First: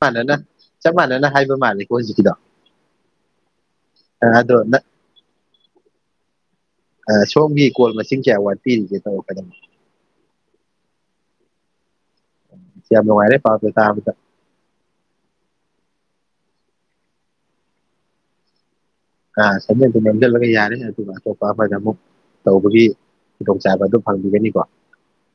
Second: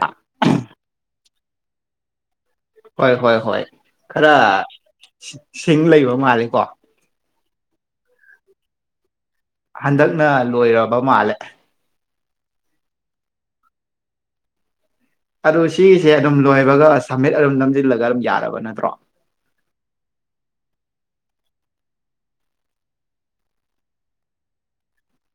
ꯃꯥꯅꯅ ꯆꯞ ꯃꯥꯅꯅ ꯍꯥꯏꯕ ꯃꯥꯜꯂꯤꯀꯣ ꯑꯩ ꯍꯧꯖꯤꯛꯀꯤꯗꯣ ꯍꯣꯏ ꯍꯣꯏ ꯍꯣꯏ ꯈꯔ ꯑꯗꯣ ꯁꯤꯡ ꯂꯩꯕ ꯃꯥꯜꯂꯤꯀꯣ ꯁꯣꯝꯒꯤ ꯀꯣꯜ ꯃꯁꯤꯡ ꯀꯌꯥ ꯋꯥꯠꯄꯤꯔꯤꯒꯦ ꯇꯧ ꯍꯟꯗꯛꯅ ꯂꯣꯏꯔꯕ ꯃꯥꯜꯂꯦ ꯌꯥꯝ ꯅꯨꯡꯉꯥꯏꯔꯦ ꯄꯥꯎꯁꯦ ꯇꯥꯕꯗ ꯑꯗꯨ ꯁꯤꯒꯤꯁꯦ ꯑꯗꯨꯝ ꯂꯣꯏꯕꯒ ꯁꯝꯃꯤꯠ ꯑꯗꯨꯝ ꯅꯝꯁꯤꯜꯂꯒ ꯑꯗꯨꯝ ꯌꯥꯔꯕ ꯅꯠꯇ꯭ꯔꯣ ꯑ ꯁꯃꯤꯠ ꯑꯗꯨꯝ ꯅꯝꯁꯤꯜꯂꯒ ꯌꯥꯔꯦ ꯑꯗꯨꯒ ꯑꯇꯣꯞꯄ ꯑꯃꯗ ꯑꯃꯨꯛ ꯇꯧꯕꯒꯤ ꯈꯨꯗꯣꯡꯆꯥꯕ ꯑꯗꯨ ꯐꯪꯕꯤꯒꯅꯤꯀꯣ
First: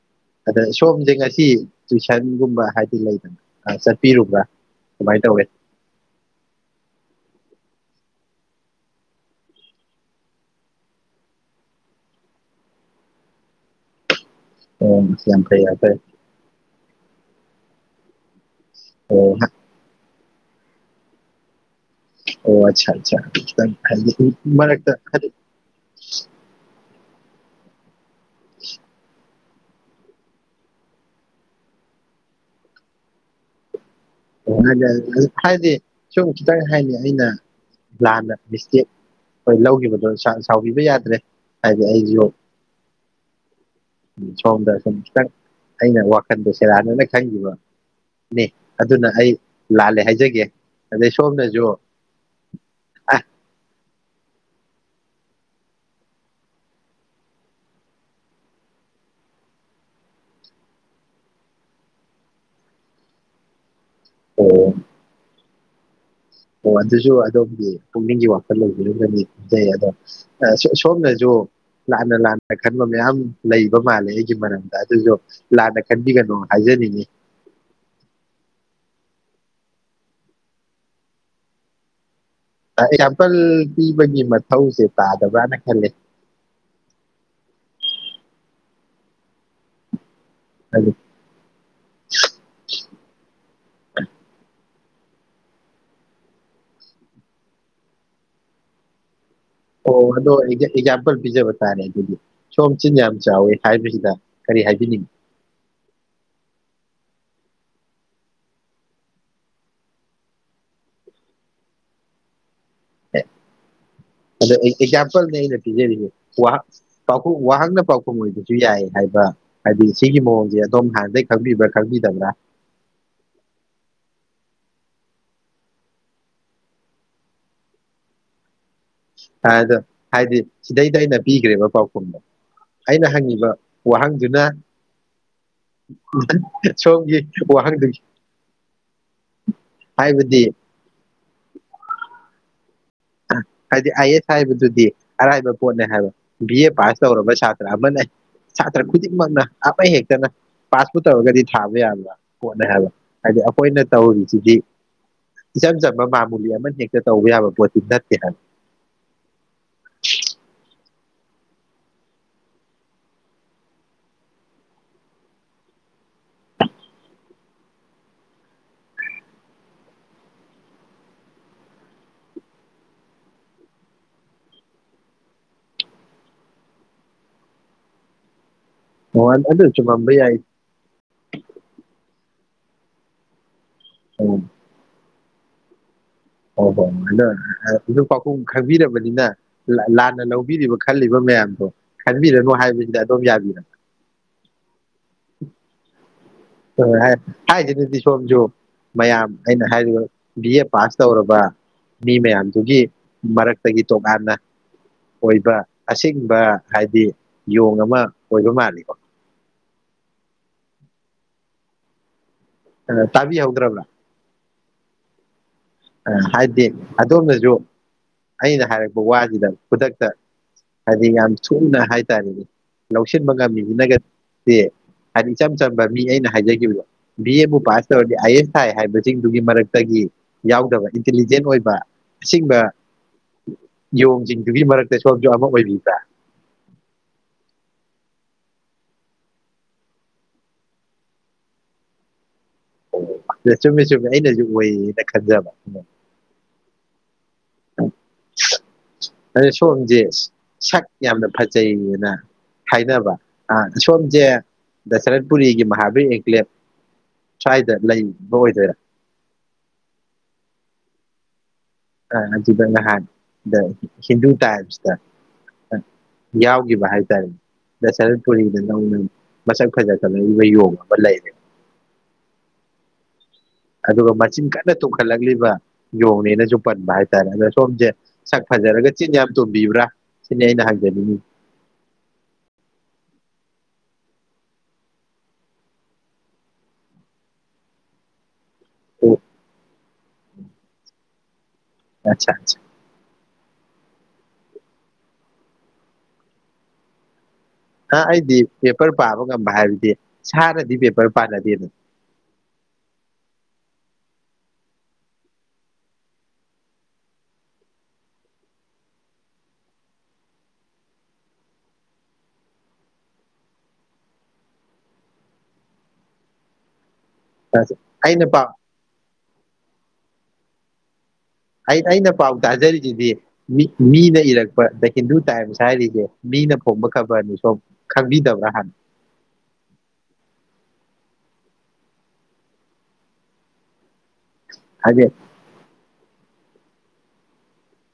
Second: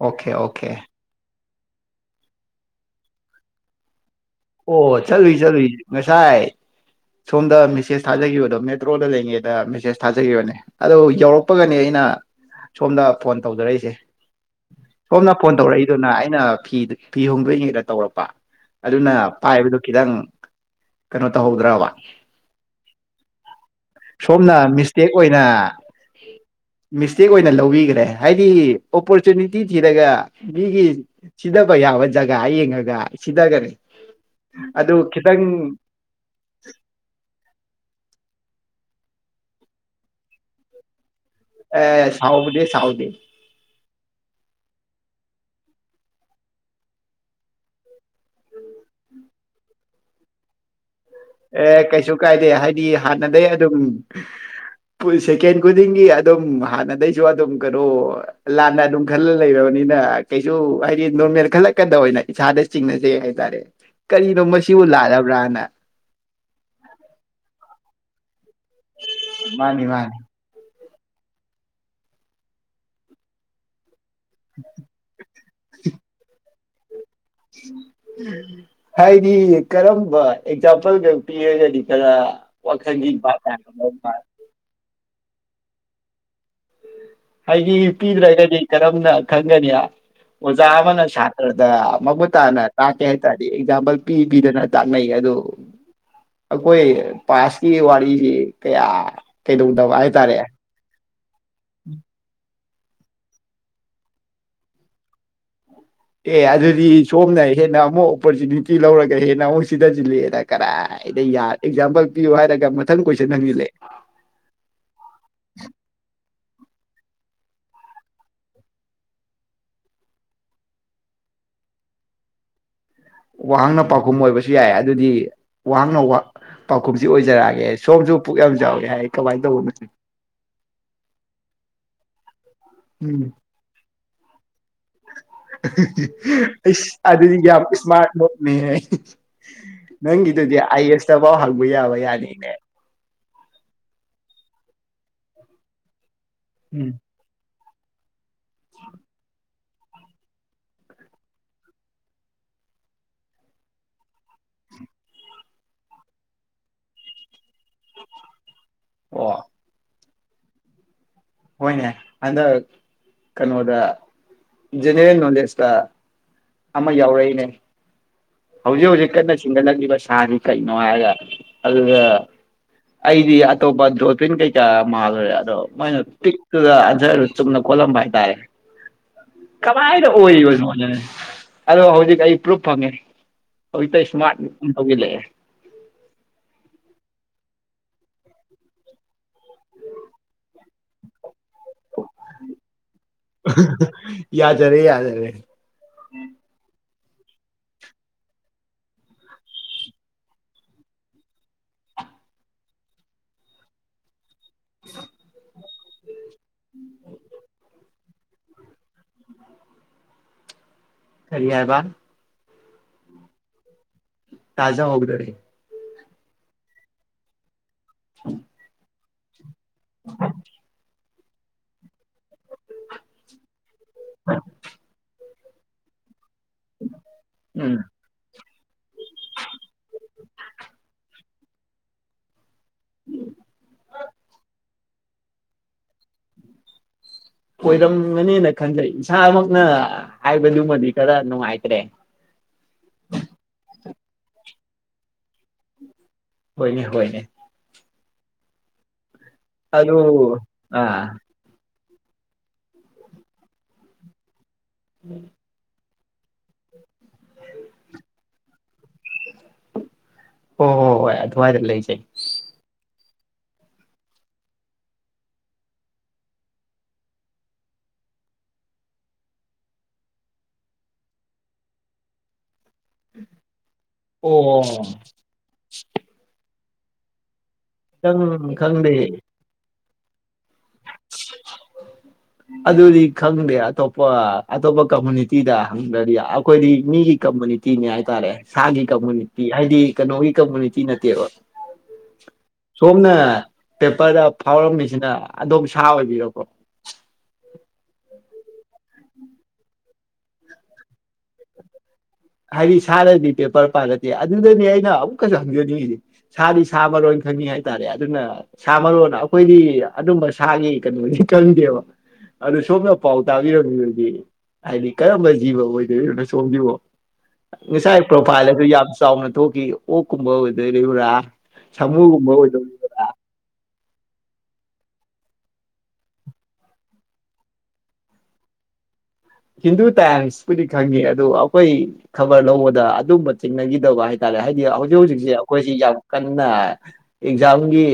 ꯑꯣꯀꯦ ꯑꯗ ꯑꯣꯀꯦ ꯁꯣꯝꯁꯦ ꯉꯁꯤ ꯇꯨꯏꯁꯟꯒꯨꯝ ꯍꯥꯏꯗꯤ ꯂꯩꯗꯅ ꯆꯠꯄꯤꯔꯨꯕ꯭ꯔꯥ ꯑꯣ ꯀꯃꯥꯏꯅ ꯆꯠꯂꯨꯏ ꯇꯧꯋꯦ ꯆꯠꯂꯨꯏ ꯉꯁꯥꯏ ꯁꯣꯝꯗ ꯃꯤꯁ ꯃꯦꯁꯦꯖ ꯊꯥꯖꯈꯤꯕꯗꯣ ꯃꯦꯇ꯭ꯔꯣꯗ ꯂꯩꯉꯩꯗ ꯃꯦꯁꯦꯖ ꯊꯥꯖꯈꯤꯕꯅꯦ ꯑꯗꯣ ꯌꯧꯔꯛꯄꯒꯅꯦ ꯑꯩꯅ ꯁꯣꯝꯗ ꯐꯣꯟ ꯇꯧꯖꯔꯛꯏꯁꯦ ꯑꯣ ꯁꯣꯝꯅ ꯌꯥꯝ ꯐꯣꯟ ꯐꯩ ꯌꯥꯝ ꯐꯩ ꯇꯧꯔꯛꯏꯗꯨꯅ ꯑꯩꯅ ꯐꯤꯗꯨ ꯐꯤ ꯍꯣꯡꯗꯣꯛꯏ ꯉꯩꯗ ꯇꯧꯔꯛꯄ ꯑꯗꯨꯅ ꯑꯣ ꯈꯤꯇꯪ ꯀꯩꯅꯣ ꯇꯧꯍꯧꯗ꯭ꯔꯕ ꯑꯣ ꯑꯆꯥ ꯑꯆꯥ ꯈꯤꯇꯪ ꯈꯟ ꯁꯣꯝꯅ ꯃꯔꯛꯇ ꯃꯤꯁꯇꯦꯛ ꯈꯟ ꯑꯣꯏꯅ ꯃꯤꯁꯇꯦꯛ ꯑꯣꯏꯅ ꯂꯧꯕꯤꯒꯔꯦ ꯍꯥꯏꯗꯤ ꯑꯣꯄꯔ ꯇꯔꯤꯅꯤꯇꯤ ꯊꯤꯔꯒ ꯃꯤꯒꯤ ꯁꯤꯊꯕ ꯌꯥꯕ ꯖꯒꯥ ꯌꯦꯡꯉꯒ ꯁꯤꯊꯒꯅꯤ ꯑꯣ ꯍꯥꯏꯗꯤ ꯁꯨꯝ ꯀꯩ ꯍꯥꯏꯅꯤ ꯑꯩꯅ ꯂꯥꯟꯅ ꯃꯤꯁꯇꯦꯛ ꯑꯣꯏꯅ ꯂꯧꯈꯤꯕꯗꯣ ꯁꯥꯔ ꯁꯥꯎꯕꯤꯕ ꯌꯥꯗ꯭ꯔꯦ ꯑꯦ ꯁꯥꯎꯕꯗꯤ ꯁꯥꯎꯗꯦ ꯎ ꯁꯣꯝꯗ ꯁꯨꯝ ꯈꯤꯇꯪ ꯑꯩꯅ ꯋꯥꯈꯜꯗ ꯁꯦꯔꯥꯟꯅꯅ ꯈꯪꯈꯤꯕꯅꯦ ꯑꯗꯨꯅ ꯑꯩ ꯂꯥꯜꯂꯦ ꯍꯥꯏꯖꯒꯦ ꯑꯗꯩ ꯁꯣꯝꯅꯁꯨ ꯑꯦ ꯀꯩꯁꯨ ꯀꯥꯏꯗꯦ ꯍꯥꯏꯗꯤ ꯑ ꯍꯥꯟꯅꯗꯒꯩ ꯑꯗꯨꯝ ꯁꯦꯀꯦꯟ ꯈꯨꯗꯤꯡꯒꯤ ꯑꯗꯨꯝ ꯍꯥꯟꯅꯗꯩꯁꯨ ꯑꯗꯨꯝ ꯀꯩꯅꯣ ꯂꯥꯟꯅ ꯑꯗꯨꯝ ꯈꯜꯂ ꯂꯩꯔꯕꯅꯤꯅ ꯀꯩꯁꯨ ꯍꯥꯏꯗꯤ ꯅꯣꯔꯃꯦꯜ ꯈꯜꯂꯛꯀꯗ ꯑꯣꯏꯅ ꯏꯁꯥꯗ ꯆꯤꯡꯅꯖꯩ ꯍꯥꯏꯇꯥꯔꯦ ꯀꯔꯤꯅꯣ ꯑꯣ ꯃꯁꯤꯕꯨ ꯂꯥꯜꯂꯕ꯭ꯔꯥꯅ ꯑꯣ ꯑꯗꯨꯁꯨ ꯑꯗꯣꯝꯒꯤ ꯄꯨꯛꯅꯤꯡꯒꯤ ꯋꯥ ꯃꯥꯅꯤ ꯃꯥꯅꯤ [unintelligible] ꯁꯣꯝꯅꯁꯨ ꯂꯥꯟꯅ ꯂꯥꯟꯅ ꯈꯟꯕ ꯃꯌꯥꯝ ꯂꯩꯕ ꯃꯥꯜꯂꯦ ꯑꯩ ꯃꯔꯝꯗ ꯑꯗꯨꯁꯨꯣ ꯂꯥꯟꯅ ꯈꯟꯕꯤꯒꯅꯣ ꯍꯥꯏꯖꯔꯤꯅꯤ ꯍꯥꯏꯗꯤ ꯀꯔꯝꯕ ꯑꯦꯛꯖꯥꯝꯄꯜꯒ ꯄꯤꯔꯒꯗꯤ ꯀꯔ ꯑꯦꯛꯖꯥꯝꯄꯜ ꯄꯤꯕꯒꯤ ꯃꯊꯧꯁꯦ ꯇ ꯇꯗꯕ꯭ꯔꯅ ꯈꯜꯂꯦ ꯍꯥꯏꯗꯤ ꯄꯤꯗ꯭ꯔꯒꯗꯤ ꯀꯔꯝꯅ ꯈꯪꯒꯅꯤ ꯑꯣꯖ ꯑꯗꯨ ꯑꯃꯅ ꯁꯇ꯭ꯔꯗ ꯃꯃꯨꯠ ꯇꯥꯅ ꯇꯥꯛꯀꯦ ꯍꯥꯏ ꯇꯥꯔꯗꯤ ꯑꯦꯛꯖꯥꯝꯄꯜ ꯄꯤ ꯄꯤꯗꯅ ꯇꯥꯛꯅꯩ ꯑꯗꯨ ꯑꯈꯣꯏ ꯄꯥꯁꯀꯤ ꯋꯥꯔꯤꯁꯤ ꯀꯌꯥ ꯀꯩꯗꯧꯗꯕ ꯑꯣ ꯑꯗꯣ ꯍꯥꯏꯇꯥꯔꯦ ꯑꯣꯏꯗꯤ ꯑꯦꯛꯖꯝꯄꯜ ꯄꯤꯖꯦꯕ ꯇꯥꯔꯦ ꯑꯗꯨꯗꯤ ꯁꯣꯝ ꯆꯤꯟ ꯌꯥꯝ ꯆꯥꯎꯋꯤ ꯍꯥꯏꯕꯁꯤꯗ ꯀꯔꯤ ꯍꯥꯏꯕꯤꯅꯤꯡꯉꯤ ꯑꯦ ꯑꯗꯨꯗꯤ ꯁꯣꯝꯅ ꯍꯦꯟꯅ ꯑꯃꯨꯛ ꯑꯣꯄꯣꯔꯆꯨꯅꯤꯇꯤ ꯂꯧꯔꯒ ꯍꯦꯟꯅ ꯑꯃꯨꯛ ꯁꯤꯊꯁꯤꯜꯂꯛꯑꯦꯗ ꯀꯗꯥꯏꯗ ꯌꯥ ꯑꯦꯛꯖꯥꯝꯄꯜ ꯄꯤꯌꯨ ꯍꯥꯏꯔꯒ ꯃꯊꯪ ꯀꯣꯏꯁꯟ ꯍꯪꯖꯤꯜꯂꯛꯑꯦ ꯑꯗꯣ ꯑꯩ ꯑꯦꯛꯖꯥꯝꯄꯜꯅꯦ ꯑꯩꯅ ꯄꯤꯖꯔꯤꯁꯦ ꯋꯥꯍ ꯄꯥꯎꯈꯨꯝ ꯋꯥꯍꯥꯛꯅ ꯄꯥꯎꯈꯨꯝ ꯑꯣꯏꯕꯁꯨ ꯌꯥꯏ ꯍꯥꯏꯕ ꯍꯥꯏꯗꯤ ꯁꯤꯒꯤ ꯃꯑꯣꯡꯁꯦ ꯑꯗꯣꯝ ꯍꯥꯟꯅꯩ ꯈꯪꯕꯤꯕ꯭ꯔꯥ ꯈꯪꯕꯤꯗꯕ꯭ꯔꯥ ꯋꯥꯍꯪꯅ ꯄꯥꯎꯈꯨꯝ ꯑꯣꯏꯕꯁꯨ ꯌꯥꯏ ꯑꯗꯨꯗꯤ ꯋꯥꯍꯪꯅ ꯋꯥ ꯄꯥꯎꯈꯨꯝꯁꯤ ꯑꯣꯏꯖꯔꯛꯑꯒꯦ ꯁꯣꯝꯁꯨ ꯄꯨꯛ ꯌꯥꯝ ꯆꯥꯎꯋꯦ ꯍꯥꯏ ꯀꯃꯥꯏꯅ ꯑꯥꯗ ꯇꯧꯕꯅꯣ ꯍꯥꯏꯗꯤ ꯁꯤꯗꯩꯗ ꯑꯩꯅ ꯄꯤꯈ꯭ꯔꯦꯕ ꯄꯥꯎꯈꯨꯝꯗꯣ ꯑꯩꯅ ꯍꯪꯉꯤꯕ ꯋꯥꯍꯪ ꯑꯗꯨꯅ [unintelligible] ꯑꯍꯤ ꯍꯤ ꯑꯩꯁ ꯁꯣꯝꯒꯤ ꯑꯗꯨꯗꯤ ꯌꯥꯝ ꯋꯥꯍꯪꯗꯨꯒꯤ ꯏꯁꯃꯥꯔꯠ ꯃꯣꯠꯅꯦꯍꯦ ꯍꯥꯏꯕꯗꯤ ꯅꯪꯒꯤꯗꯨꯗꯤ ꯑꯥꯏ ꯑꯦꯁꯇꯐꯥꯎ ꯍꯪꯕ ꯌꯥꯕ ꯌꯥꯅꯤꯅꯦ ꯍꯥꯏꯗꯤ ꯑꯥꯏ ꯑꯦꯁ ꯍꯥꯏꯕꯗꯨꯗꯤ ꯑꯔꯥꯏꯕ ꯄꯣꯠꯅꯦ ꯍꯥꯏꯕ ꯕꯤ ꯑꯦ ꯎꯝ ꯄꯥꯁ ꯇꯧꯔꯕ ꯁꯥ ꯑꯃꯅ ꯁꯥꯇ꯭ꯔ ꯈꯨꯗꯤꯡꯃꯛꯅ ꯑꯃ ꯍꯦꯛꯇꯅ ꯄꯥꯁꯄꯨ ꯇꯧꯔꯒꯗꯤ ꯊꯥꯕ ꯌꯥꯕ ꯄꯣꯠꯅꯦ ꯍꯥꯏꯕ ꯍꯥꯏꯗꯤ ꯑꯩꯈꯣꯏꯅ ꯇꯧꯔꯤꯁꯤꯗꯤ ꯏꯆꯝ ꯆꯝꯕ ꯃꯥꯃꯨꯂꯤ ꯑꯃꯅ ꯍꯦꯛꯇ ꯇꯧꯕ ꯌꯥꯕ ꯄꯣꯠꯦ ꯅꯠꯇꯦ ꯍꯥꯏ ꯑꯣ ꯍꯣꯏꯅꯦ ꯍꯟꯗꯛ ꯀꯩꯅꯣꯗ ꯖꯦꯅꯦꯔꯦꯜ ꯅꯣꯂꯦꯖꯇ ꯑꯃ ꯌꯥꯎꯔꯛꯏꯅꯦ ꯍꯧꯖꯤꯛ ꯍꯧꯖꯤꯛ ꯀꯟꯅ ꯆꯤꯡꯒꯠꯂꯛꯂꯤꯕ ꯁꯥꯁꯤ ꯀꯩꯅꯣ ꯍꯥꯏꯒ ꯑꯗꯨꯗ ꯑꯩꯗꯤ ꯑꯇꯣꯞꯄ ꯗ꯭ꯔꯣꯐꯤꯟ ꯀꯩꯀꯥ ꯃꯥꯜꯂꯨꯔꯦ ꯑꯗꯣ ꯃꯣꯏꯅ ꯄꯤꯛꯇꯨꯗ ꯑꯟꯖꯔꯗꯨ ꯆꯨꯝꯅ ꯈꯣꯠꯂꯝꯕ ꯍꯥꯏꯇꯥꯔꯦ ꯑꯣ ꯑꯗꯨ ꯀꯃꯥꯏꯅ ꯆꯨꯝꯃꯝꯕ ꯌꯥꯏ ꯑꯣꯏꯔꯤꯕꯅꯣꯅꯦ ꯑꯗꯣ ꯍꯧꯖꯤꯛ ꯑꯩ ꯄ꯭ꯔꯨꯞ ꯐꯪꯉꯦ ꯍꯧꯖꯤꯛꯇ ꯏꯁꯃꯥꯔꯠ ꯊꯧꯖꯤꯜꯂꯛꯑꯦ ꯑꯣ ꯍꯣꯏ ꯍ ꯑꯗꯣ ꯍꯧꯛ ꯄꯥꯎꯈꯨꯝ ꯈꯪꯕꯤꯔꯕꯅꯤꯅ ꯂꯥꯟꯅ ꯂꯧꯕꯤꯔꯤꯕ ꯈꯜꯂꯤꯕ ꯃꯌꯥꯝ [inaudible] ꯌꯥꯖꯔꯦ ꯌꯥꯖꯔꯦ ꯍꯥꯏꯔꯤꯗꯨꯗꯤ ꯁꯣꯝꯁꯨ ꯃꯌꯥꯝ ꯑꯩꯅ ꯍꯥꯏꯔꯤꯕ ꯕꯤ ꯑꯦ ꯄꯥꯁ ꯇꯧꯔꯕ ꯃꯤ ꯃꯌꯥꯝꯗꯨꯒꯤ ꯃꯔꯛꯇꯒꯤ ꯇꯣꯉꯥꯟꯅ ꯑꯣꯏꯕ ꯑꯁꯤ ꯕ ꯍꯥꯏꯗꯤ ꯌꯣꯡ ꯑꯃ ꯑꯣꯏꯕ ꯃꯥꯜꯂꯤꯀꯣ ꯀꯔꯤ ꯍꯥꯏꯕ ꯑ ꯇꯥꯕꯤꯍꯧꯗ꯭ꯔꯕ꯭ꯔꯥ ꯇꯥꯖꯥ ꯍꯧꯗꯔꯦ ꯑ ꯍꯥꯏꯗꯤ ꯑꯗꯣꯝꯗꯖꯨ ꯑꯩꯅ ꯍꯥꯏꯔꯛ ꯕ ꯋꯥꯁꯤꯗ ꯈꯨꯗꯛꯇ ꯍꯥꯢꯗꯤ ꯌꯥꯝ ꯁꯣꯝꯅ ꯍꯥꯏꯇꯥꯔꯦꯅꯦ ꯂꯧꯁꯤꯟꯕ ꯉꯝꯃꯤ ꯏꯅꯒꯠꯗꯤ ꯍꯥꯢꯗꯤ ꯏꯆꯝ ꯆꯝꯕ ꯃꯤ ꯑꯩꯅ ꯍꯥꯏꯖꯈꯤꯕꯗ ꯕꯤ ꯑꯦ ꯕꯨ ꯎꯝ ꯄꯥꯁ ꯇꯧꯔꯗꯤ ꯑꯥꯏ ꯑꯦ ꯑꯦꯁ ꯊꯥꯏ ꯍꯥꯏꯕꯁꯤꯡꯗꯨꯒꯤ ꯃꯔꯛꯇꯒꯤ ꯌꯥꯎꯗꯕ ꯏꯟꯇꯦꯜꯂꯤꯖꯦꯟꯗ ꯑꯣꯏꯕ ꯑꯁꯤꯡꯕ ꯌꯣꯡ ꯁꯤꯡꯗꯨꯒꯤ ꯃꯔꯛ ꯇ ꯁꯣꯝꯖꯨ ꯑꯃ ꯑꯣꯏꯕꯤꯕ꯭ꯔꯥ ꯑꯣꯏꯔꯝꯒꯅꯤꯅ ꯈꯟꯖꯩ ꯏꯁꯥꯃꯛꯅ ꯍꯥꯏꯕꯗꯨꯃꯗꯤ ꯈꯔ ꯅꯨꯡꯉꯥꯏꯇ꯭ꯔꯦ ꯑꯣ ꯆꯨꯝꯃꯦ ꯆꯨꯝꯃꯦ ꯑꯩꯅꯁꯨ ꯑꯣꯢꯌꯦꯅ ꯈꯟꯖꯕ ꯍꯣꯏꯅꯦ ꯍꯣꯏꯅꯦ [inaudible] ꯑꯗ ꯑꯗꯨ ꯁꯣꯝꯁꯦ ꯁꯛ ꯑꯥ ꯌꯥꯝꯅ ꯐꯖꯩꯌꯦ ꯅ ꯍꯥꯏꯅꯕ ꯑ ꯁꯣꯝꯖꯦ ꯗꯁꯔ꯭ꯠꯄꯨꯔꯤꯒꯤ ꯃꯍꯥ ꯍꯨꯢ ꯍꯦꯛꯇ ꯌꯥꯢ ꯆꯥꯏꯗ ꯂꯩꯕ ꯑꯣꯏꯗꯣꯏꯔ ꯑꯣ ꯍꯣ ꯍꯣꯍꯣꯏ ꯑꯗꯨꯋꯥꯏꯗ ꯂꯩ ꯑ ꯑꯗꯨꯗ ꯅꯍꯥꯟ ꯗ ꯍꯤꯟꯗꯨ ꯇꯥꯏꯝꯁꯇ ꯑ ꯌꯥꯎꯈꯤꯕ ꯍꯥꯏꯇꯥꯔꯦꯅꯦ ꯗꯁꯔ꯭ꯠꯄꯨꯔꯤꯗ ꯅꯧꯅ ꯃꯁꯛ ꯐꯖ ꯈꯂꯛꯏꯕ ꯌꯣꯡ ꯑꯃ ꯂꯩꯔꯦꯅ [unintelligible] ꯑꯗꯨꯒ ꯃꯆꯤꯟ ꯑꯣ ꯀꯟꯅ ꯇꯨꯝꯈꯠꯂꯛꯂꯤꯕ ꯌꯣꯡꯅꯦꯅꯁꯨ ꯄꯟꯕ ꯍꯥꯢꯇꯔꯦ ꯑꯗꯣ ꯁꯣꯝꯁꯦ ꯁꯛ ꯈꯤꯇꯪ ꯐꯖꯔꯒ ꯆꯤꯟ ꯈꯪꯗꯦ ꯌꯥꯝ ꯇꯨꯝꯕꯤꯕ꯭ꯔꯥ ꯁꯤꯅꯦ ꯑꯩꯅ ꯍꯪꯖꯅꯤꯡꯉꯤ ꯑꯗꯨꯗꯤ ꯈꯪꯗꯦ ꯑꯇꯣꯞꯄ ꯑꯇꯣꯞꯄ ꯀꯝꯃꯨꯅꯤꯇꯤꯗ ꯍꯪꯗꯗꯤ ꯑꯩꯈꯣꯏꯗꯤ ꯃꯤꯒꯤ ꯀꯝꯃꯨꯅꯤꯇꯤꯅꯤ ꯍꯥꯏꯇꯥꯔꯦ ꯁꯥꯒꯤ ꯀꯝꯃꯨꯅꯤꯇꯤ ꯍꯥꯏꯗꯤ ꯀꯩꯅꯣꯒꯤ ꯀꯝꯃꯨꯅꯤꯇꯤ ꯅꯠꯇꯦꯕ ꯑꯠꯆꯥ ꯑꯠꯆꯥ ꯁꯣꯝꯅ ꯄꯦꯄꯔꯗ ꯐꯥꯎꯔꯝꯃꯤꯁꯤꯅ ꯑꯗꯨꯝ ꯁꯥ ꯑꯣꯏꯕꯤꯔꯣ ꯑ ꯑꯩꯗꯤ ꯄꯦꯄꯔ ꯄꯥꯕ ꯉꯝꯕ ꯍꯥꯏꯕꯗꯤ ꯁꯥꯅꯗꯤ ꯄꯦꯄꯔ ꯄꯥꯟꯅꯗꯦꯅ ꯍꯥꯏꯗꯤ ꯁꯥꯗꯗꯤ ꯄꯦꯄꯔ ꯄꯥꯒꯠꯇꯦ ꯑꯗꯨꯗꯅꯦ ꯑꯩꯅ ꯑꯃꯨꯛꯀꯁꯨ ꯍꯪꯖꯅꯤꯡꯉꯤꯁꯤ ꯁꯥꯗꯤ ꯁꯥ ꯃꯔꯣꯟ ꯈꯪꯉꯤ ꯍꯥꯏꯇꯔꯦ ꯑꯗꯨꯅ ꯁꯥ ꯃꯔꯣꯟ ꯑꯩꯈꯣꯏꯗꯤ ꯑꯗꯨꯝꯕ ꯁꯥꯒꯤ ꯀꯩꯅꯣꯗꯤ ꯈꯪꯗꯦꯕ ꯑꯗꯨ ꯁꯣꯝꯅ ꯄꯥꯎ ꯇꯕꯤꯔꯝꯃꯕꯗꯤ ꯍꯥꯏꯗꯤ ꯀꯔꯝꯕ ꯖꯤꯕ ꯑꯣꯏꯗꯣꯏꯅꯣ ꯁꯣꯝꯖꯤꯕꯣ ꯉꯁꯥꯏ ꯑꯩꯅ ꯄ꯭ꯔꯣꯐꯥꯏꯜ ꯄꯥꯎ ꯑꯗꯨ ꯌꯥꯝ ꯆꯥꯎꯅ ꯊꯣꯛꯈꯤ ꯑꯣ ꯀꯨꯝꯕ ꯑꯣꯏꯗꯣꯏꯔꯤꯕ꯭ꯔ ꯑꯩ ꯑꯩꯅ ꯄꯥꯎ ꯇꯖꯔꯤꯗꯨꯗꯤ ꯃꯤ ꯃꯤꯅ ꯏꯔꯛꯄ ꯗ ꯍꯤꯟꯗꯨ ꯇꯥꯏꯝꯁ ꯍꯥꯏꯔꯤꯗꯣ ꯃꯤꯅ ꯐꯣꯡꯕ ꯈꯕꯔꯅꯤ ꯁꯣꯝ ꯈꯪꯕꯤꯗꯕ꯭ꯔ ꯍꯥꯟꯅ ꯍꯤꯟꯗꯨ ꯇꯥꯏꯝꯁꯄꯨꯗꯤ ꯈꯪꯉꯤ ꯑꯗ ꯑꯈꯣꯏ ꯈꯕꯔ ꯂꯧꯕꯗ ꯑꯗꯨꯝꯕ ꯊꯦꯡꯅꯈꯤꯗꯕ ꯍꯥꯏ ꯇ ꯍꯥꯏꯗꯤ ꯍꯧꯖꯤꯛ ꯍꯧꯖꯤꯛꯁꯦ ꯑꯩꯈꯣꯏꯁꯤ ꯌꯥꯝ ꯀꯟ ꯅ ꯑꯦꯛꯖꯥꯝꯒꯤ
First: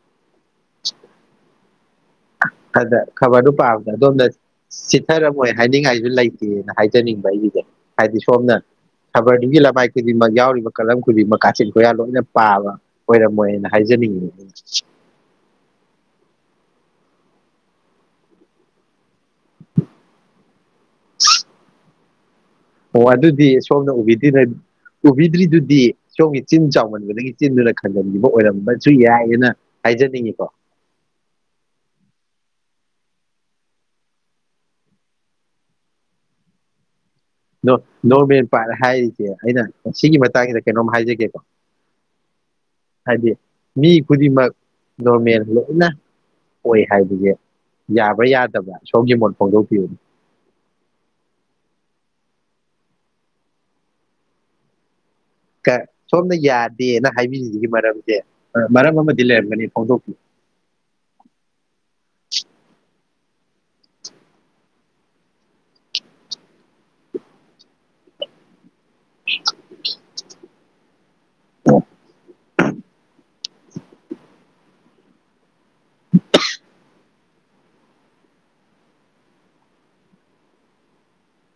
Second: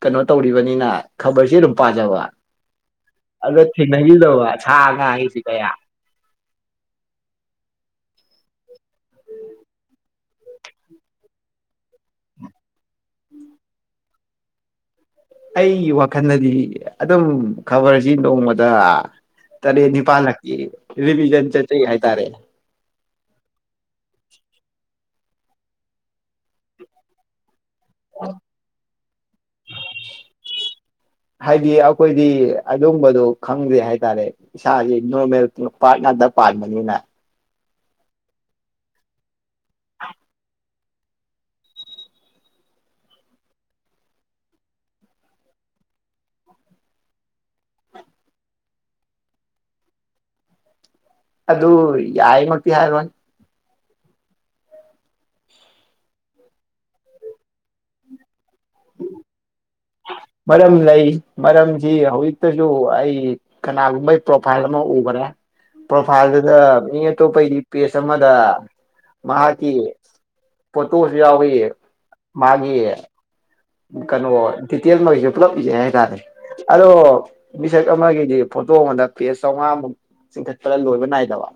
ꯀꯩꯅꯣ ꯇꯧꯔꯤꯕꯅꯤꯅ ꯈꯕꯔꯁꯤ ꯑꯗꯨꯝ ꯄꯥꯖꯕ ꯑꯗ ꯈꯕꯔꯗꯨ ꯑꯗ ꯄꯥꯕꯗ ꯑꯗꯣꯝꯗ ꯊꯦꯡꯅꯈꯤꯗꯕ ꯁꯥ ꯉꯥꯒꯤꯁꯤ ꯆꯤꯊꯔꯝꯃꯣꯏ ꯀꯌꯥ ꯍꯥꯏꯅꯤꯡꯉꯥꯏꯁꯨ ꯂꯩ ꯍꯥꯏꯖꯅꯤꯡꯕ ꯑꯩꯒꯤꯁꯦ ꯍꯥꯏꯗꯤ ꯁꯣꯝꯅ ꯈꯕꯔꯗꯨꯒꯤ ꯂꯃꯥꯏ ꯈꯨꯗꯤꯡꯃꯛ ꯌꯥꯎꯔꯤꯕ ꯀꯂꯝ ꯈꯨꯗꯤꯡꯃꯛ ꯀꯥꯆꯤꯟ ꯀꯣꯏꯌꯥ ꯂꯣꯏꯅ ꯄꯥꯕ ꯑꯣꯏꯔꯝꯃꯣꯏꯅ ꯍꯥꯏꯖꯅꯤꯡ ꯑꯩꯒꯤ ꯋꯥꯈꯜꯗꯗꯤ ꯑꯗꯨꯝ ꯈꯕꯔꯁꯤ ꯅꯣꯡꯃꯗ ꯇꯔꯦꯠ ꯅꯤꯄꯥꯜꯂꯀꯤ ꯔꯤꯂꯤꯖꯟ ꯆꯠꯆꯩ ꯍꯥꯏꯇꯔꯦ ꯑꯣ ꯑꯗꯨꯗꯤ ꯁꯣꯝꯅ ꯎꯕꯤꯗꯤ ꯎꯕꯤꯗ꯭ꯔꯤꯗꯨꯗꯤ ꯁꯣꯝꯒꯤ ꯆꯤꯟ ꯆꯥꯎꯃꯟꯕꯗꯒꯤ ꯆꯤꯟꯗꯨ ꯂꯩ ꯍꯟꯖꯟꯈꯤꯕ ꯑꯣꯏꯔꯝꯕꯁꯨ ꯌꯥꯏꯌꯦꯅ ꯍꯥꯏꯖꯅꯤꯡꯉꯤꯀꯣ ꯑꯗꯨꯒꯝꯕꯗꯣ ꯈꯪꯗ꯭ꯔꯦ ꯍꯥꯏꯇꯔꯦ ꯏꯁꯥꯥꯒꯤ ꯅꯣꯔꯃꯦꯜ ꯄꯥꯔꯠ ꯉꯥꯛꯇ ꯄꯥꯟꯕꯅꯤꯅ ꯗꯣ ꯗꯣꯔꯃꯦꯟ ꯄꯥꯂꯦ ꯍꯥꯏꯔꯁꯤꯗꯤ ꯑꯩꯅ ꯁꯤꯒꯤ ꯃꯇꯥꯡ ꯀꯩꯅꯣꯝ ꯍꯥꯏꯖꯒꯦꯀꯣ ꯍꯥꯏꯗꯤ ꯃꯤ ꯈꯨꯗꯤꯡꯃꯛ ꯅꯣꯔꯃꯦꯜ ꯂꯣꯏꯅ ꯑꯣꯏ ꯍꯥꯏꯕꯁꯦ ꯌꯥꯕ꯭ꯔ ꯌꯥꯗꯕ꯭ꯔ ꯁꯣꯝꯒꯤ ꯃꯣꯠ ꯐꯣꯡꯗꯣꯛꯄꯤꯌꯨꯅꯦ ꯑꯗꯨ ꯌꯥꯏꯃꯛꯇꯤ ꯍꯥꯏꯔꯣꯢ ꯀ ꯁꯣꯝꯅ ꯌꯥꯗꯦꯅ ꯍꯥꯏꯕꯤꯔꯤꯁꯤꯒꯤ ꯃꯔꯝꯁꯦ ꯃꯔꯝ ꯑꯃꯗꯤ ꯂꯩꯔꯝꯒꯅꯤ ꯐꯣꯡꯗꯣꯛ ꯃꯔꯝ ꯂꯩ ꯃꯔꯝꯁꯤ ꯍꯧꯖꯤꯛꯇꯁꯨ ꯑꯩ ꯀꯅꯥꯒꯨꯝꯕ ꯄ꯭ꯔꯣꯐꯥꯏꯜ ꯑꯃ ꯎꯒꯔꯦ ꯄ꯭ꯔꯣꯐꯥꯏꯜꯗꯨꯗ ꯃꯤ ꯑꯇꯣꯞꯄꯩꯗꯤ ꯄꯦꯖ ꯑꯃꯗ ꯃꯍꯥꯀꯤ ꯄꯣꯁꯨ ꯌꯥꯎꯋꯦ ꯃꯥ [inaudible] ꯀꯅꯣ ꯗꯤꯇꯦꯜ ꯑꯣꯏ ꯄꯨꯜꯂꯞꯀꯤꯁꯦ ꯍꯥꯏꯇꯔꯦ ꯑꯗꯣ ꯃꯤꯁꯛ ꯑꯃꯒꯤꯗꯤ ꯐꯣꯇꯣꯒ ꯅꯞ ꯄꯦꯖ ꯆꯥꯝꯉꯥꯃꯨꯛ ꯆꯤꯡꯈꯠꯄꯗ ꯂꯣꯏꯕ ꯅꯥꯏꯗꯕ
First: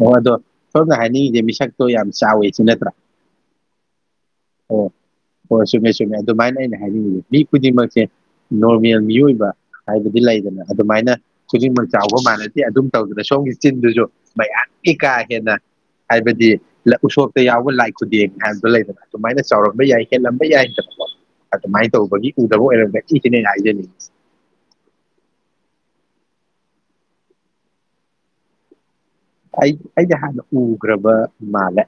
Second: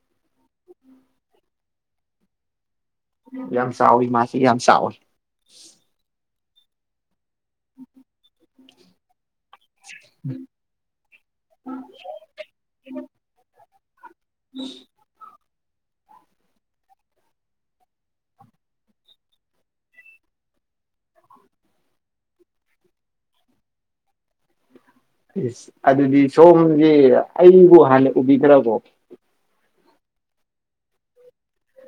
ꯍꯣꯏ ꯑꯗꯣ ꯁꯣꯝꯅ ꯍꯥꯏꯅꯤꯡꯉꯤꯁꯦ ꯃꯤꯁꯛ ꯇꯣ ꯌꯥꯝ ꯆꯥꯎꯋꯤ ꯁꯤ ꯅꯠꯇ꯭ꯔ ꯌꯥꯝ ꯆꯥꯎꯋꯤ ꯃꯥꯁꯦ ꯌꯥꯝ ꯆꯥꯎ ꯑꯣ ꯆꯨꯝꯃꯦ ꯆꯨꯝꯃꯦ [unintelligible] ꯃꯤ ꯈꯨꯗꯤꯡꯃꯛꯁꯦ ꯅꯣꯔꯃꯦꯜ ꯃꯤꯑꯣꯏꯕ ꯍꯥꯏꯕꯗꯤ ꯂꯩꯗꯅ ꯑꯗꯨꯃꯥꯏꯅ ꯈꯨꯗꯤꯡꯃꯛ ꯆꯥꯎꯕ ꯃꯥꯟꯅꯗꯗꯦ ꯑꯗꯨꯝ ꯇꯧꯗꯅ ꯁꯣꯝꯒꯤ ꯆꯤꯟꯗꯨꯖꯨ ꯩ ꯑꯌꯥꯝꯄꯤ ꯀꯥ ꯍꯦꯟꯅ ꯍꯥꯏꯕꯗꯤ ꯎꯁꯣꯞꯇ ꯌꯥꯎꯕ ꯂꯥꯏ ꯈꯨꯗꯦꯡ ꯍꯥꯏꯕ ꯂꯩꯗꯅ ꯑꯗꯨꯃꯥꯏꯅ ꯆꯥꯎꯔꯝꯕ ꯌꯥꯏ ꯍꯦꯜꯂꯝꯕ ꯌꯥꯏꯗꯅꯀꯣ ꯑꯗꯨꯃꯥꯏꯅ ꯇꯧꯕꯒꯤ ꯎꯗꯕ ꯑꯣꯏꯔꯝꯒꯅꯤ ꯁꯤꯅꯦ ꯑꯩꯅ ꯍꯥꯏꯖꯅꯤꯡꯉꯤ ꯏꯁ ꯑꯗꯨꯗꯤ ꯁꯣꯝꯁꯦ ꯑꯩꯕꯨ ꯍꯥꯟꯅ ꯎꯕꯤꯗ꯭ꯔꯕꯣ ꯑꯩ ꯑꯩꯗꯤ ꯍꯥꯟꯅ ꯎꯒ꯭ꯔꯕ ꯃꯥꯥꯜꯂꯦ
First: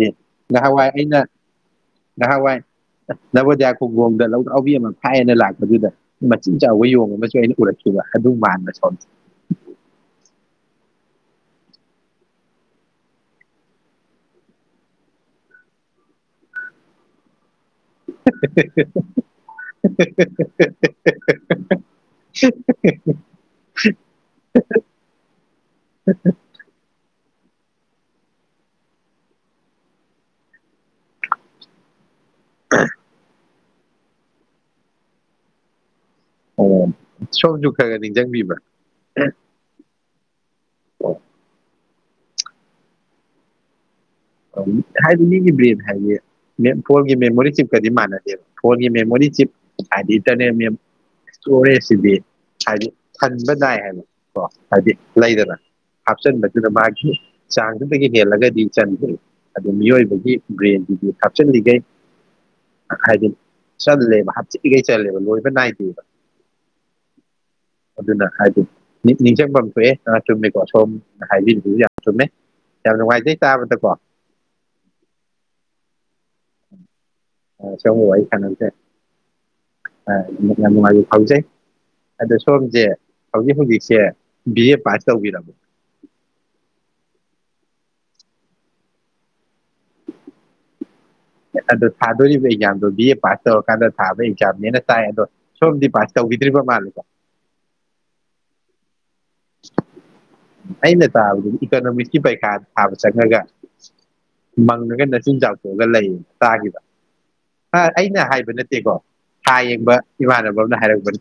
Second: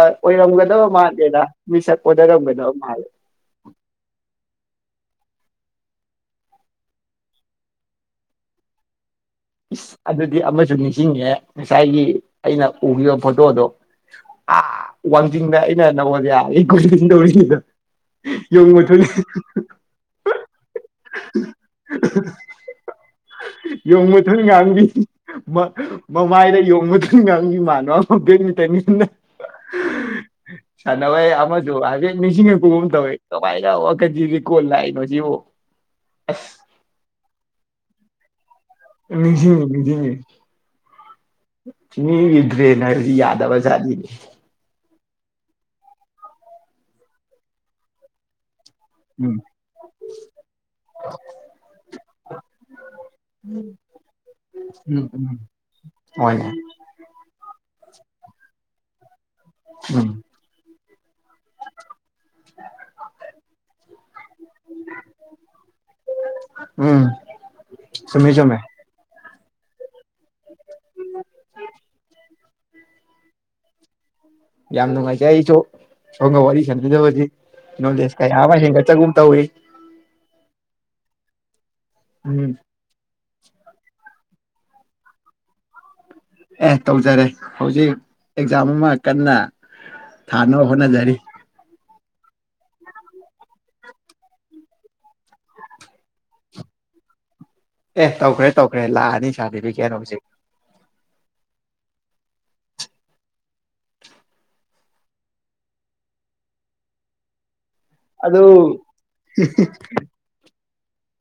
ꯑꯣꯏꯔꯝꯒꯗꯕ ꯑꯩꯅ ꯃꯥꯟꯗꯦꯗ ꯃꯤꯁꯛ ꯑꯣꯟꯅꯔꯝꯒꯗꯕ ꯃꯥꯜꯂꯦ ꯈꯨꯝꯕꯣꯝꯗ ꯂꯧꯗ꯭ꯔꯥꯎꯕꯤ ꯑꯃ ꯐꯥꯏꯌꯦꯅ ꯂꯥꯛꯄꯗꯨꯗ ꯃꯆꯤꯟ ꯆꯥꯎꯕ ꯌꯣꯡ ꯑꯃꯁꯨ ꯑꯩꯅ ꯎꯔꯛꯈꯤꯕ ꯑꯗꯨ ꯃꯥꯟꯕ ꯁꯣꯝꯁꯦ ꯏꯁ ꯑꯗꯨꯗꯤ ꯑꯃꯁꯨ ꯅꯤꯡꯁꯤꯡꯉꯦ ꯉꯁꯥꯏꯒꯤ ꯑꯩꯅ ꯎꯈꯤꯕ ꯐꯣꯇꯣꯗꯣ ꯑꯥ ꯋꯥꯡꯖꯤꯡꯗ ꯑꯩꯅ ꯅꯣꯕꯣꯗꯤꯌꯥ ꯒꯤ ꯀꯣꯆꯤꯡ ꯇꯧꯔꯤꯉꯩꯗ ꯍꯦ ꯌꯣꯡ ꯍꯦ ꯃꯊꯨꯟ ꯍꯦ ꯍꯦ ꯍꯦ ꯗꯨꯢ ꯉꯥꯡꯒꯤ ꯃ ꯃꯃꯥꯢꯗ ꯌꯣꯡ ꯃ ꯍ ꯅꯪꯒꯤ ꯃꯥꯟꯕ ꯑꯃ ꯄꯤꯅꯤ ꯇꯥꯢꯃꯤꯡꯗꯨꯅ ꯁꯥꯟꯅꯕꯩ ꯑꯃꯖꯨ ꯑꯕꯤ ꯅꯤꯡꯁꯤꯡꯉꯛꯄꯒꯨꯝ ꯇꯧꯏ ꯋꯥꯢꯗ ꯑꯣ ꯀꯟꯐꯌꯨꯒꯤ ꯀꯣꯛ ꯂꯥꯛꯏꯅꯣ ꯁꯤꯕꯣ ꯑꯣ ꯁꯣꯝꯖꯨ ꯈꯔꯈꯔ ꯅꯤꯡꯖꯪꯕꯤꯕ꯭ꯔꯥ ꯅꯤꯡꯖꯤꯡꯉꯤꯅꯤꯡꯖꯤꯡꯉꯤ ꯑꯣ ꯃꯤꯒꯤ ꯗ꯭ꯔꯦꯟ ꯍꯥꯏꯕꯁꯤ ꯌꯥꯗꯕꯖꯥꯠꯅꯤ ꯍꯥꯏꯗꯤ ꯃꯤꯒꯤ ꯕ꯭ꯔꯦꯟ ꯍꯥꯏꯗꯤ ꯃꯦꯞ ꯐꯣꯟꯒꯤ ꯃꯦꯃꯣꯔꯤ ꯆꯤꯞꯀꯗꯤ ꯃꯥꯟꯅꯗꯦꯕ ꯐꯣꯟꯒꯤ ꯎꯝ ꯃꯦꯃꯣꯔꯤꯆꯤꯞ ꯍꯥꯏꯗꯤ ꯏꯟꯇꯔꯅꯦꯠ ꯃꯦꯟ ꯁꯇꯣꯔꯦꯖꯁꯤꯗꯤ ꯍꯥꯏꯗꯤ ꯍꯟꯕ ꯅꯥꯏ ꯍꯥꯏꯕ ꯀꯣ ꯍꯥꯏꯗꯤ ꯎꯝ ꯎꯝ ꯂꯩꯗꯅ ꯍꯣꯏꯅꯦ ꯍꯥꯞꯆꯤꯟꯕꯗꯨꯗ ꯃꯥꯒꯤ ꯆꯥꯡ ꯑꯗꯨꯗꯒꯤ ꯍꯦꯜꯂꯒꯗꯤ ꯆꯟꯗꯦ ꯑꯗꯨ ꯎꯝ ꯃꯤꯑꯣꯏꯕꯒꯤ ꯕ꯭ꯔꯦꯟꯗꯨꯗꯤ ꯍꯥꯞꯆꯤꯜꯂꯤꯒꯩ ꯍꯥꯏꯗꯤ ꯆꯜꯂꯦꯕ ꯍꯥꯞꯆꯤꯂꯤꯒꯩ ꯆꯜꯂꯦꯕ ꯂꯣꯏꯕ ꯅꯥꯏꯗꯦꯕ ꯎꯝ ꯑꯗꯨꯅ ꯆꯨꯝꯃꯤ ꯆꯨꯝꯃꯤ ꯍꯥꯏꯗꯤ ꯃꯤ ꯅꯤꯡꯖꯪꯕꯝ ꯊꯣꯛꯑꯦ ꯑꯥ ꯆꯨꯝꯃꯦꯀꯣ ꯁꯣꯝ ꯅ ꯍꯥꯏꯕꯤꯔꯤꯗꯣ ꯌꯥꯝ ꯆꯨꯝꯃꯦ ꯌꯥꯝ ꯅꯨꯡꯉꯥꯏꯖꯩ ꯇꯥꯕꯗꯀꯣ ꯌꯥꯝ ꯅꯨꯡꯉꯥꯏꯖꯩ ꯑꯩꯖꯨ ꯁꯣꯝꯒ ꯋꯥꯔꯤ ꯁꯥꯟꯅꯖꯕꯖꯤ ꯁꯤꯒꯨꯝꯕ ꯅꯣꯂꯦꯖ ꯋꯥꯔꯤ ꯀꯌꯥ ꯑꯃ ꯁꯥꯟꯅꯕꯁꯦ ꯍꯦꯟꯒꯠꯆꯕꯒꯨꯝ ꯇꯧꯏ ꯍꯧꯖꯤꯛ ꯑꯗꯨ ꯎꯝ ꯁꯣꯝꯖꯦ ꯍꯧꯖꯤꯛ ꯍꯧꯖꯤꯛꯁꯦ ꯕꯤ ꯑꯦ ꯄꯥꯁ ꯇꯧꯕꯤꯔꯣ ꯑꯦ ꯇꯧꯖꯔꯦ ꯍꯧꯖꯤꯛ ꯑꯦꯛꯖꯥꯝ ꯑꯃ ꯀꯟꯅ ꯊꯥꯅꯕ ꯍꯣꯠꯅꯖꯔꯤ ꯑꯗꯣ ꯊꯥꯗꯨꯔꯤꯕ ꯑꯦꯛꯖꯥꯝꯗꯣ ꯕꯤ ꯑꯦ ꯄꯥꯁ ꯇꯧꯔꯀꯥꯟꯗ ꯊꯥꯕ ꯑꯦꯛꯖꯥꯝꯅꯦꯅ ꯇꯥꯏ ꯑꯗꯣ ꯁꯣꯝꯗꯤ ꯄꯥꯁ ꯇꯧꯕꯤꯗ꯭ꯔꯤꯕ ꯃꯥꯜꯂꯦꯗ ꯑꯦ ꯇꯧꯈ꯭ꯔꯦ ꯇꯧꯈ꯭ꯔꯦ ꯂꯥꯟ ꯑꯩꯅ ꯇꯥꯕꯗꯗꯤ ꯏꯛ ꯏꯀꯣꯅꯣꯃꯤꯛꯁꯀꯤ ꯄꯩꯈꯥ ꯊꯥꯕ ꯆꯪꯉꯒ ꯃꯪꯉꯒ ꯅꯆꯤꯟ ꯆꯥꯎꯊꯣꯛꯑꯒ ꯂꯩ ꯇꯥꯒꯤꯕ ꯑ ꯑꯩꯅ ꯑꯗꯨ ꯍꯥꯏꯕ ꯅꯠꯇꯦꯀꯣ ꯊꯥ ꯌꯦꯡꯕ ꯏꯃꯥꯟꯅꯕ ꯑꯃꯅ ꯍꯥꯏꯔꯛꯄꯅꯤ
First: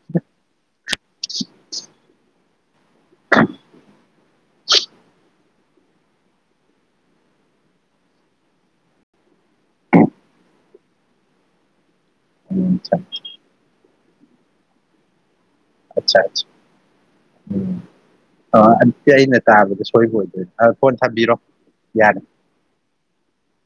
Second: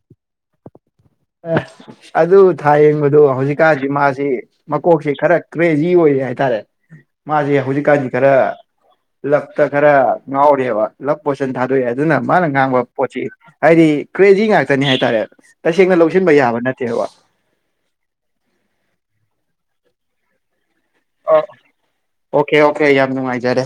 ꯑ ꯑꯗꯨ ꯊꯥꯌꯦꯡꯕꯗꯣ ꯍꯧꯖꯤꯛꯀꯥꯟꯖꯤ ꯃꯥꯖꯤ ꯃꯀꯣꯛꯁꯤ ꯈꯔ ꯀ꯭ꯔꯦꯖꯤ ꯑꯣꯏꯔꯤ ꯍꯥꯏꯇꯥꯔꯦ ꯃꯥꯁꯦ ꯍꯧꯖꯤꯛꯀꯥꯟꯁꯤ ꯈꯔ ꯂꯛꯇ ꯈꯔ ꯉꯥꯎꯔꯦꯕ ꯂꯛ ꯄꯣꯁꯟ ꯊꯥꯗꯣꯛꯑꯦ ꯑꯗꯨꯅ ꯃꯥꯅ ꯉꯥꯡꯕ ꯑꯠꯆꯥ ꯄꯣꯠꯁꯤ ꯍꯥꯏꯗꯤ ꯀ꯭ꯔꯦꯖꯤ ꯉꯥꯛꯇꯅꯦ ꯍꯥꯏꯇꯥꯔꯦ ꯇꯁꯦꯡꯅ ꯑꯆꯥ ꯂꯧꯁꯤꯟꯕ ꯑꯆꯥ ꯌꯥꯕ ꯅꯠꯇꯦꯕ ꯎꯝ ꯑꯣ ꯑꯗꯨꯗꯤ ꯑꯩꯅ ꯇꯥꯕꯗ ꯁꯣꯏꯕ ꯑꯣꯏꯗꯣꯢ ꯑ ꯑꯣꯀꯦ ꯑꯣꯀꯦ ꯌꯥꯝ ꯅꯨꯡꯉꯥꯏꯖꯔꯦ